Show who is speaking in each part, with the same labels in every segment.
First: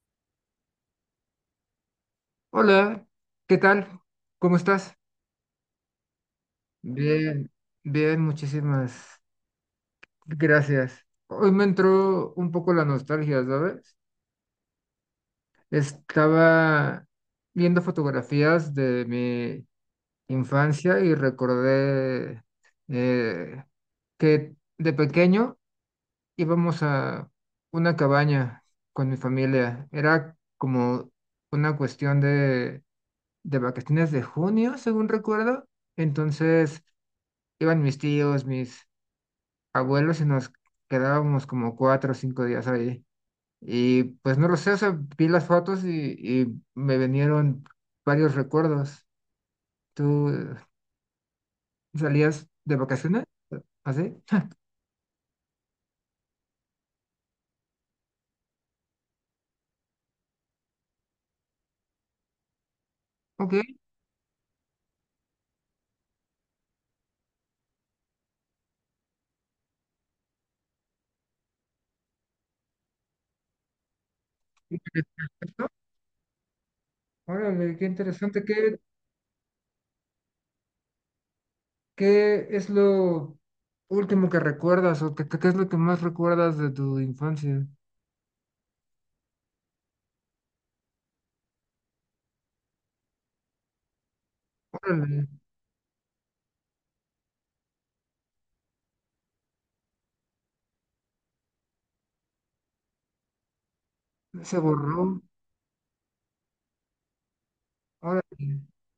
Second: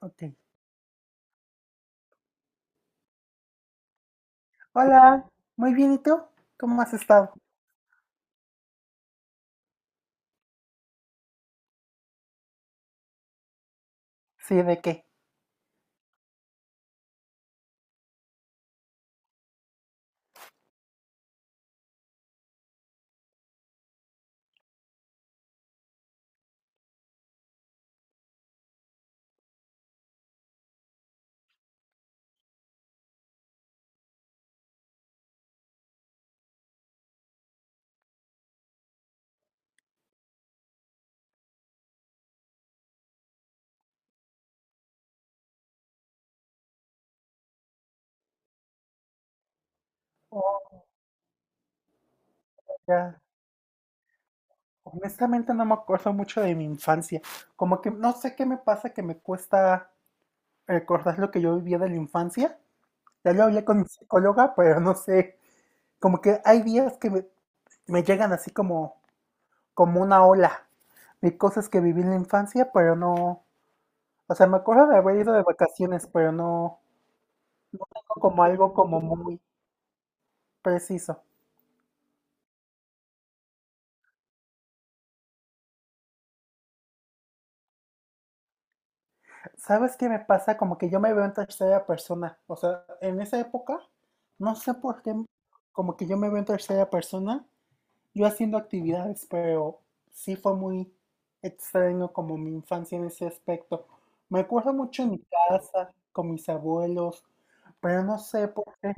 Speaker 1: Ok.
Speaker 2: Hola, ¿qué tal? ¿Cómo estás?
Speaker 1: Hola, muy bien, ¿y tú? ¿Cómo has estado?
Speaker 2: Bien, bien, muchísimas gracias. Hoy me entró un poco la nostalgia, ¿sabes?
Speaker 1: Sí, ¿de qué?
Speaker 2: Estaba viendo fotografías de mi infancia y recordé eh, que de pequeño íbamos a una cabaña con mi familia. Era como una cuestión de vacaciones de junio, según recuerdo. Entonces iban mis tíos, mis abuelos y nos quedábamos como 4 o 5 días ahí. Y pues no lo sé, o sea, vi las fotos y me vinieron varios recuerdos. ¿Tú
Speaker 1: Oh,
Speaker 2: salías de
Speaker 1: ya.
Speaker 2: vacaciones? ¿Así?
Speaker 1: Honestamente no me acuerdo mucho de mi infancia. Como que no sé qué me pasa que me cuesta recordar lo que yo vivía de la infancia. Ya lo
Speaker 2: Ok.
Speaker 1: hablé con mi psicóloga, pero no sé. Como que hay días que me llegan así como, como una ola de cosas que viví en la infancia, pero no. O sea, me acuerdo de haber ido de
Speaker 2: Perfecto.
Speaker 1: vacaciones, pero no,
Speaker 2: Órale,
Speaker 1: no
Speaker 2: qué
Speaker 1: tengo
Speaker 2: interesante.
Speaker 1: como algo como muy preciso.
Speaker 2: ¿Qué es lo último que recuerdas o qué es lo que más recuerdas de tu infancia?
Speaker 1: ¿Sabes qué me pasa? Como que yo me veo en tercera persona. O sea, en esa época, no sé por qué,
Speaker 2: Órale,
Speaker 1: como que yo me veo en tercera persona, yo haciendo actividades, pero sí fue muy extraño como mi infancia en ese aspecto. Me
Speaker 2: se
Speaker 1: acuerdo mucho en mi
Speaker 2: borró.
Speaker 1: casa, con mis abuelos, pero no
Speaker 2: Órale,
Speaker 1: sé por qué.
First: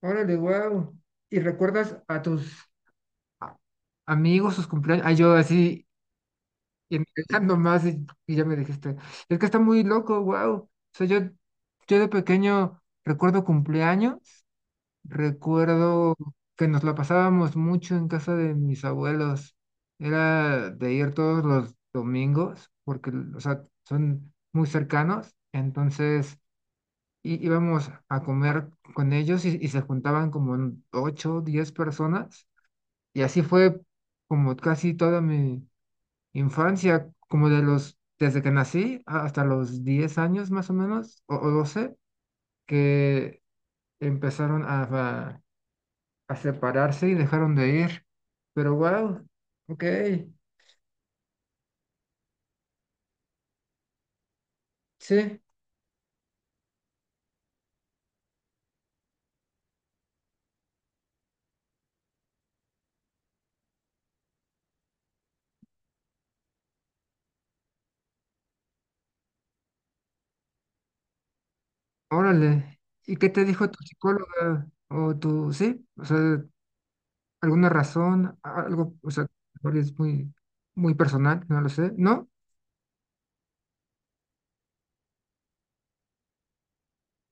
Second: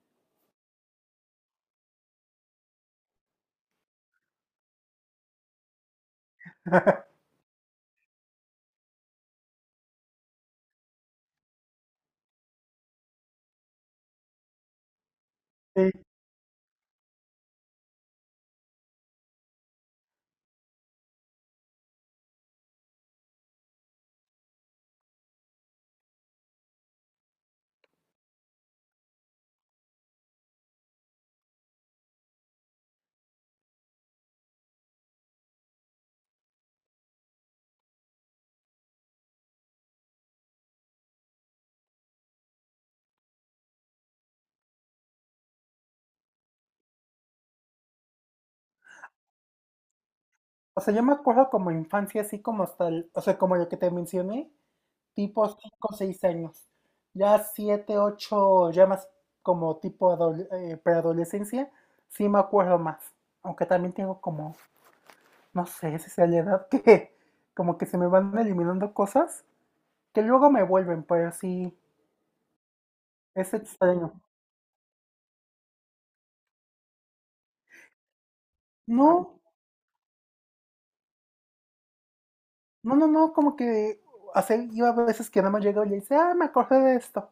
Speaker 2: órale, wow. ¿Y recuerdas a tus a- amigos, sus cumpleaños? Ay, yo así, intentando más y ya me dijiste, es que está muy loco, wow. O sea, yo de pequeño recuerdo cumpleaños,
Speaker 1: Sí.
Speaker 2: recuerdo que nos la pasábamos mucho en casa de mis abuelos. Era de ir todos los domingos, porque, o sea, son muy cercanos, entonces íbamos a comer con ellos y se juntaban como en ocho, diez personas y así fue como casi toda mi infancia, como de los, desde que nací hasta los 10 años más o menos, o 12, que empezaron a, a separarse y dejaron de ir. Pero wow, ok,
Speaker 1: O sea, yo me acuerdo como infancia, así como hasta, o sea, como lo que te mencioné,
Speaker 2: sí,
Speaker 1: tipo 5 o 6 años. Ya 7 u 8 ya más como tipo preadolescencia, sí me acuerdo más. Aunque también tengo como, no sé si sea la edad que como que se me van eliminando cosas que luego me vuelven, pero sí,
Speaker 2: órale. ¿Y qué te
Speaker 1: es
Speaker 2: dijo tu
Speaker 1: extraño.
Speaker 2: psicóloga? O tu, sí, o sea, alguna razón, algo, o sea,
Speaker 1: No,
Speaker 2: es muy, muy personal, no lo sé. No,
Speaker 1: no, como que, hace yo a veces que nada más llegaba y le dice, ah, me acordé de esto.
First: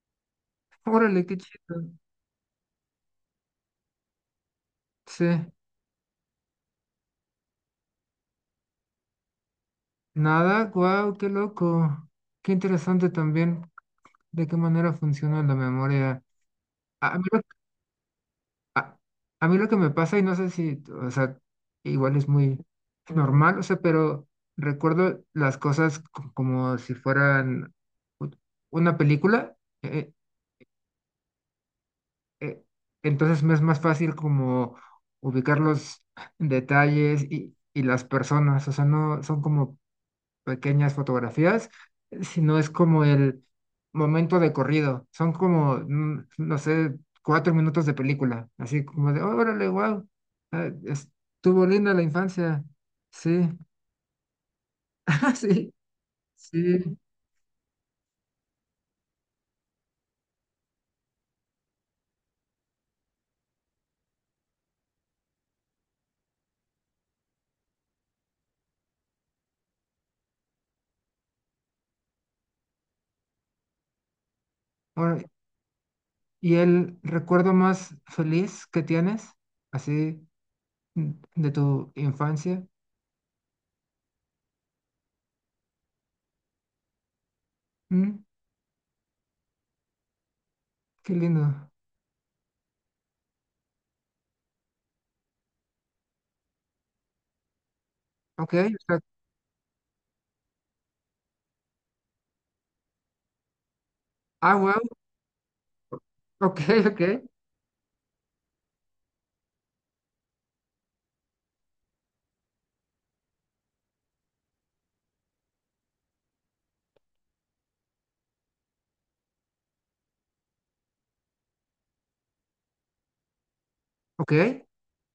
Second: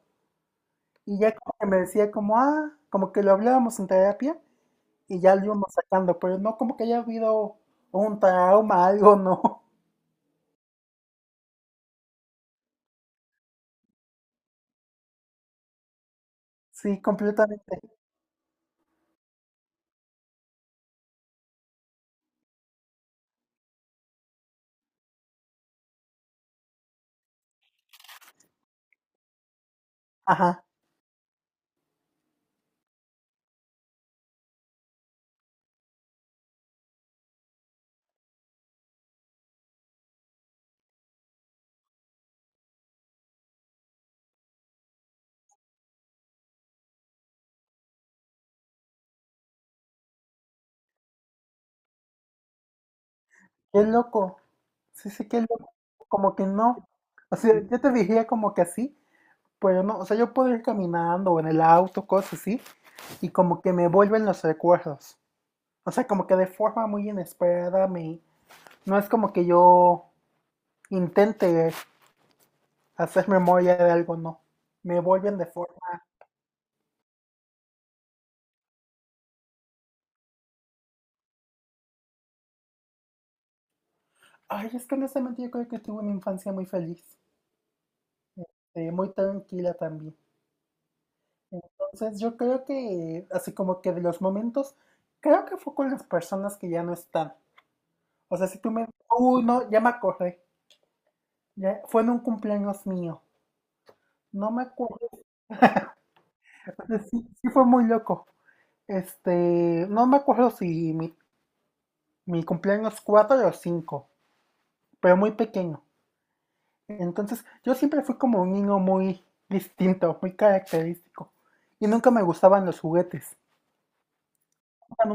Speaker 1: Y
Speaker 2: órale,
Speaker 1: ya
Speaker 2: qué
Speaker 1: como que me
Speaker 2: chido.
Speaker 1: decía como, ah, como que lo hablábamos en terapia y
Speaker 2: Sí.
Speaker 1: ya lo íbamos sacando, pero no como que haya habido un trauma, algo, no.
Speaker 2: Nada, guau, qué loco. Qué interesante también de qué manera funciona la memoria.
Speaker 1: Sí,
Speaker 2: A a mí lo,
Speaker 1: completamente.
Speaker 2: a, a mí lo que me pasa, y no sé si, o sea, igual es muy normal, o sea, pero recuerdo las cosas como si fueran u- una película. eh,
Speaker 1: Ajá,
Speaker 2: eh, entonces me es más fácil como ubicar los detalles y las personas, o sea, no son como pequeñas fotografías, sino es como el momento de corrido. Son como, mm, no sé, 4 minutos de película, así como de, órale, wow, estuvo linda la infancia. Sí,
Speaker 1: qué loco. Sí, sí, qué loco.
Speaker 2: sí,
Speaker 1: Como que no.
Speaker 2: sí.
Speaker 1: O sea, yo te diría como que así, pero no. O sea, yo puedo ir caminando o en el auto, cosas así, y como que me vuelven los recuerdos. O sea, como que de forma muy inesperada me... No es como que yo intente hacer memoria de algo, no. Me
Speaker 2: Ahora,
Speaker 1: vuelven de forma...
Speaker 2: ¿y el recuerdo más feliz que tienes, así, mm, de tu infancia?
Speaker 1: Ay, es que honestamente yo creo que tuve una infancia muy feliz.
Speaker 2: Mm,
Speaker 1: Muy tranquila también.
Speaker 2: qué lindo.
Speaker 1: Entonces yo creo que, así como que de los momentos, creo que fue con las personas que ya no están. O sea,
Speaker 2: Ok,
Speaker 1: si
Speaker 2: o
Speaker 1: tú me...
Speaker 2: sea,
Speaker 1: Uy, no, ya me acordé. Ya, fue en un cumpleaños mío. No
Speaker 2: ah,
Speaker 1: me
Speaker 2: wow,
Speaker 1: acuerdo.
Speaker 2: ok, ok,
Speaker 1: Sí, sí fue muy loco. Este, no me acuerdo si mi cumpleaños 4 o 5, pero muy pequeño. Entonces, yo siempre fui como un niño muy distinto, muy característico. Y nunca me gustaban los juguetes.
Speaker 2: ok,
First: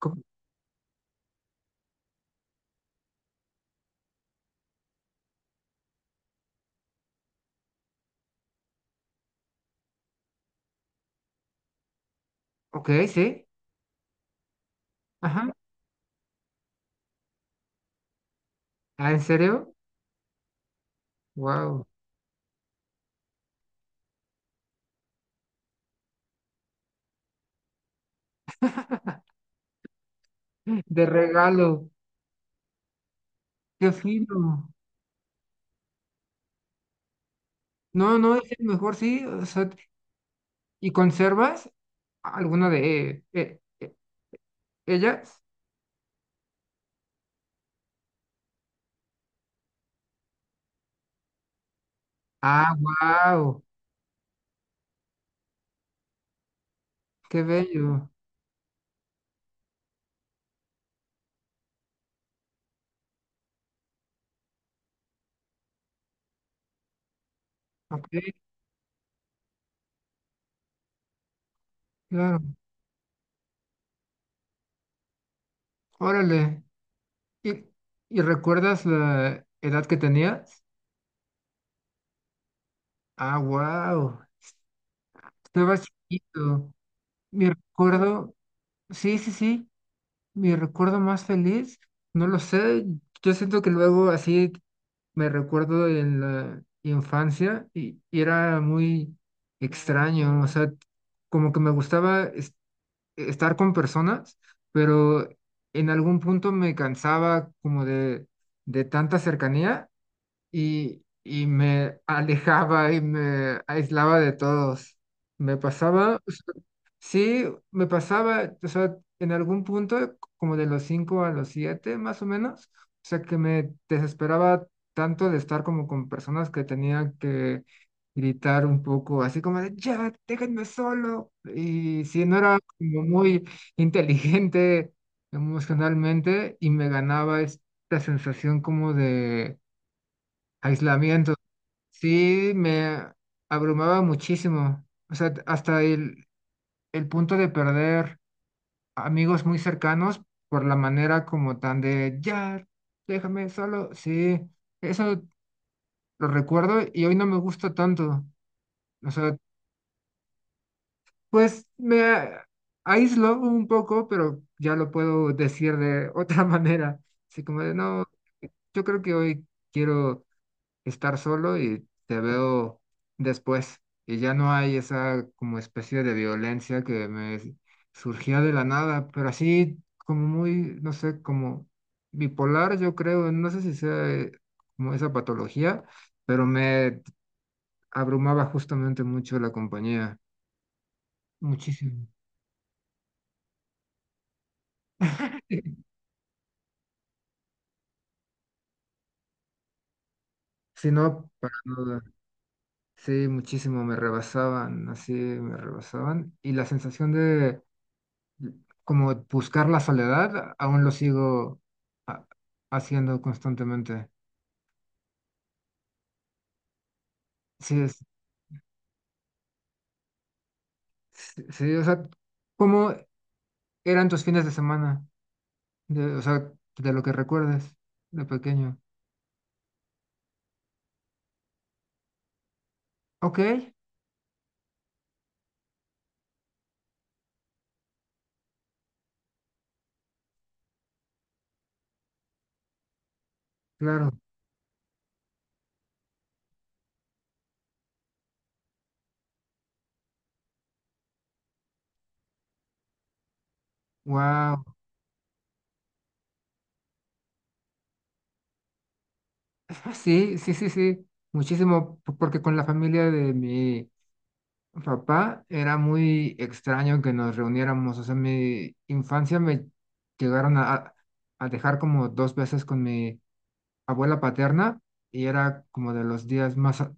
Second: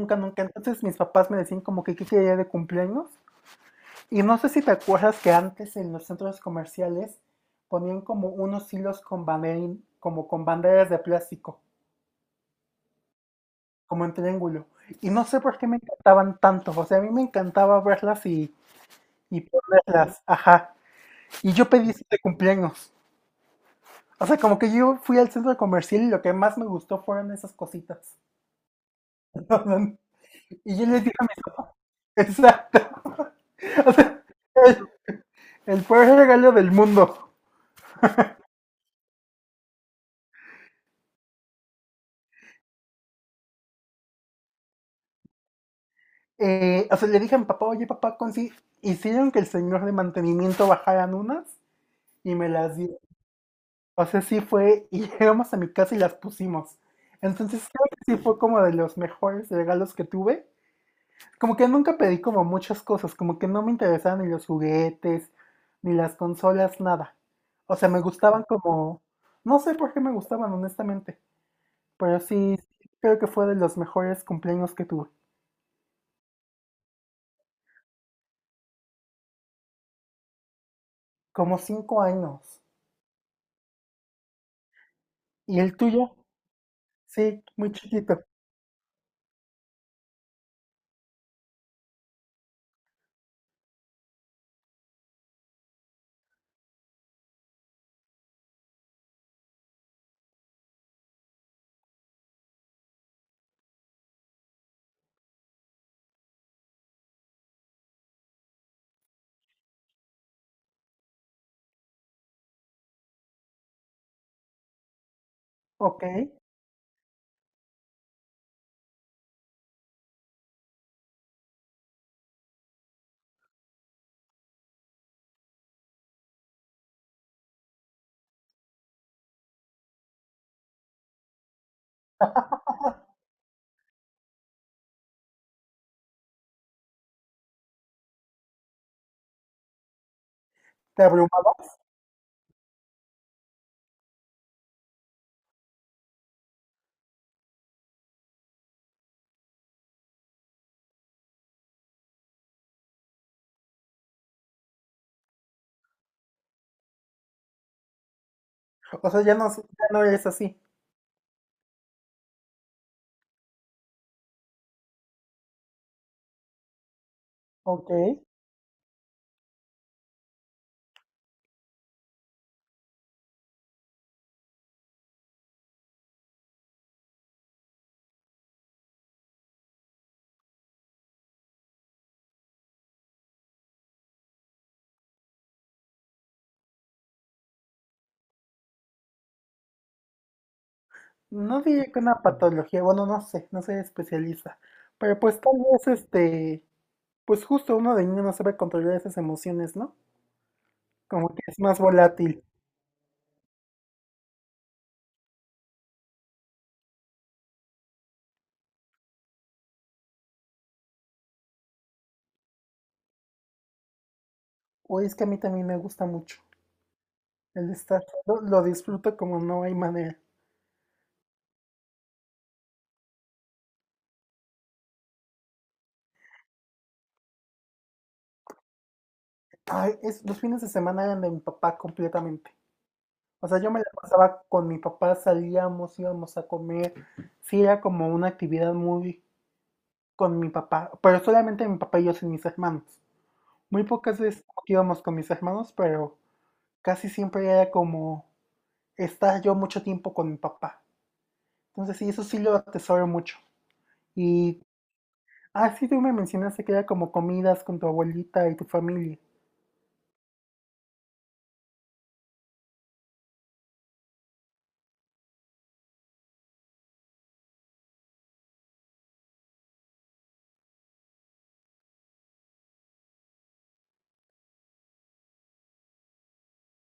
Speaker 2: co-
Speaker 1: nunca. Entonces mis papás me decían como que qué quería de cumpleaños. Y no sé si te acuerdas que antes en los centros comerciales ponían como unos hilos con banderín, como con banderas de plástico,
Speaker 2: ok, sí,
Speaker 1: como en triángulo. Y no sé
Speaker 2: ajá,
Speaker 1: por qué me encantaban tanto. O sea, a mí me encantaba verlas
Speaker 2: ah, ¿en
Speaker 1: y
Speaker 2: serio?
Speaker 1: ponerlas. Ajá. Y yo
Speaker 2: Wow,
Speaker 1: pedí eso de cumpleaños. O sea, como que yo fui al centro comercial y lo que más me gustó fueron esas cositas. Y yo les
Speaker 2: de
Speaker 1: dije a mis papás,
Speaker 2: regalo,
Speaker 1: exacto,
Speaker 2: qué fino.
Speaker 1: el, el peor regalo del mundo.
Speaker 2: No, no, es el mejor, sí, o sea, ¿y conservas alguna de ellas?
Speaker 1: O sea, le dije a mi papá, oye papá, consi hicieron que el señor de mantenimiento bajaran unas y me
Speaker 2: Ah,
Speaker 1: las dio.
Speaker 2: wow,
Speaker 1: O sea, sí fue, y llegamos a mi casa y las pusimos.
Speaker 2: qué
Speaker 1: Entonces creo
Speaker 2: bello.
Speaker 1: que sí fue como de los mejores regalos que tuve. Como que nunca pedí como muchas cosas, como que no me interesaban ni los juguetes, ni las consolas, nada. O sea, me
Speaker 2: Ok,
Speaker 1: gustaban como, no sé por qué me gustaban, honestamente, pero
Speaker 2: claro.
Speaker 1: sí, creo que fue de los mejores cumpleaños que tuve,
Speaker 2: Órale. ¿Y, ¿y recuerdas la edad que tenías?
Speaker 1: como 5 años.
Speaker 2: Ah, wow,
Speaker 1: ¿Y el
Speaker 2: estabas
Speaker 1: tuyo?
Speaker 2: chiquito.
Speaker 1: Sí,
Speaker 2: Mi
Speaker 1: muy chiquito.
Speaker 2: recuerdo, sí, sí, sí, mi recuerdo más feliz, no lo sé. Yo siento que luego así me recuerdo en la infancia y era muy extraño, o sea, como que me gustaba estar con personas, pero en algún punto me cansaba como de tanta cercanía y me alejaba y me aislaba de todos. Me
Speaker 1: Ok.
Speaker 2: pasaba. Sí, me pasaba, o sea, en algún punto, como de los 5 a los 7, más o menos, o sea, que me desesperaba tanto de estar como con personas que tenía que gritar un poco, así como de, ya, déjenme solo. Y si no, era como muy inteligente emocionalmente y me ganaba esta sensación como de
Speaker 1: ¿Te
Speaker 2: aislamiento.
Speaker 1: abrumaba?
Speaker 2: Sí, me abrumaba muchísimo, o sea, hasta el punto de perder amigos muy cercanos por la manera como tan de, ya, déjame solo. Sí, eso lo recuerdo y hoy no me gusta tanto.
Speaker 1: O
Speaker 2: O
Speaker 1: sea, ya
Speaker 2: sea,
Speaker 1: no, ya no eres así.
Speaker 2: pues me aíslo un poco, pero ya lo puedo decir de otra manera. Así como de,
Speaker 1: Ok.
Speaker 2: no, yo creo que hoy quiero estar solo y te veo después. Y ya no hay esa como especie de violencia que me surgía de la nada, pero así como muy, no sé, como bipolar, yo creo, no sé si sea como esa patología, pero me abrumaba justamente mucho la compañía,
Speaker 1: No diría que
Speaker 2: muchísimo.
Speaker 1: una patología, bueno, no sé, no soy especialista. Pero pues tal vez este, pues justo uno de niño no sabe controlar esas emociones, ¿no?
Speaker 2: Si no,
Speaker 1: Como que
Speaker 2: para
Speaker 1: es más
Speaker 2: nada.
Speaker 1: volátil.
Speaker 2: Sí, muchísimo, me rebasaban, así me rebasaban. Y la sensación de como buscar la soledad, aún lo sigo ha- haciendo constantemente.
Speaker 1: O es que a mí también me gusta mucho el
Speaker 2: Sí, es,
Speaker 1: estar solo, lo disfruto como no hay manera.
Speaker 2: sí, sí, o sea, ¿cómo eran tus fines de semana? De, o sea, de lo que recuerdes de pequeño.
Speaker 1: Ay, es, los fines de semana eran de mi papá completamente.
Speaker 2: Ok,
Speaker 1: O sea, yo me la pasaba con mi papá, salíamos, íbamos a comer. Sí, era como una actividad muy con mi papá, pero solamente mi papá y yo sin mis hermanos. Muy
Speaker 2: claro.
Speaker 1: pocas veces íbamos con mis hermanos, pero casi siempre era como estar yo mucho tiempo con mi papá. Entonces sí, eso sí lo atesoro mucho. Y
Speaker 2: Wow.
Speaker 1: así tú me mencionaste que era como comidas con tu abuelita y tu familia.
Speaker 2: Sí, sí, sí, sí. Muchísimo, porque con la familia de mi papá era muy extraño que nos reuniéramos. O sea, mi infancia me llegaron a dejar como dos veces con mi abuela paterna y era como de los días más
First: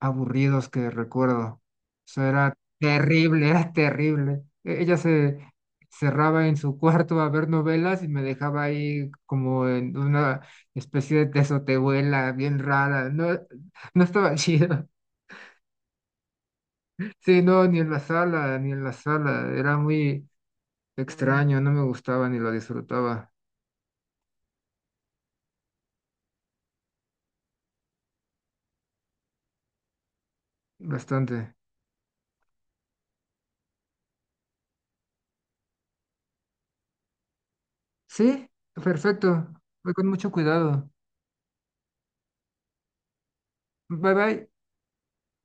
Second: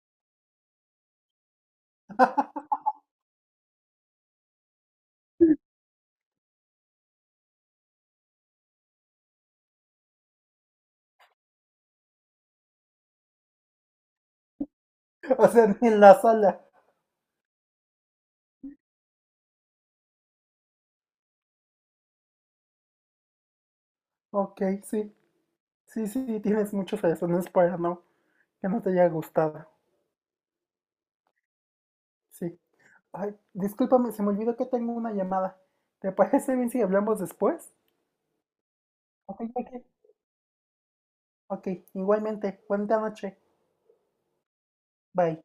Speaker 2: aburridos que recuerdo. Eso era terrible, era terrible. Ella se cerraba en su cuarto a ver novelas y me dejaba ahí como en una especie de tesotebuela bien rara. No, no estaba chido.
Speaker 1: O sea, en la sala.
Speaker 2: Sí, no, ni en la sala, ni en la sala. Era muy extraño, no me gustaba ni lo disfrutaba
Speaker 1: Ok, sí. Sí, sí, sí, tienes muchas razones para no, que no te haya gustado.
Speaker 2: bastante.
Speaker 1: Sí. Ay, discúlpame, se me olvidó que tengo una llamada. ¿Te parece bien si hablamos después?
Speaker 2: Sí,
Speaker 1: Ok,
Speaker 2: perfecto.
Speaker 1: ok.
Speaker 2: Voy con mucho cuidado.
Speaker 1: Ok, igualmente, buena noche,
Speaker 2: Bye bye.
Speaker 1: bye.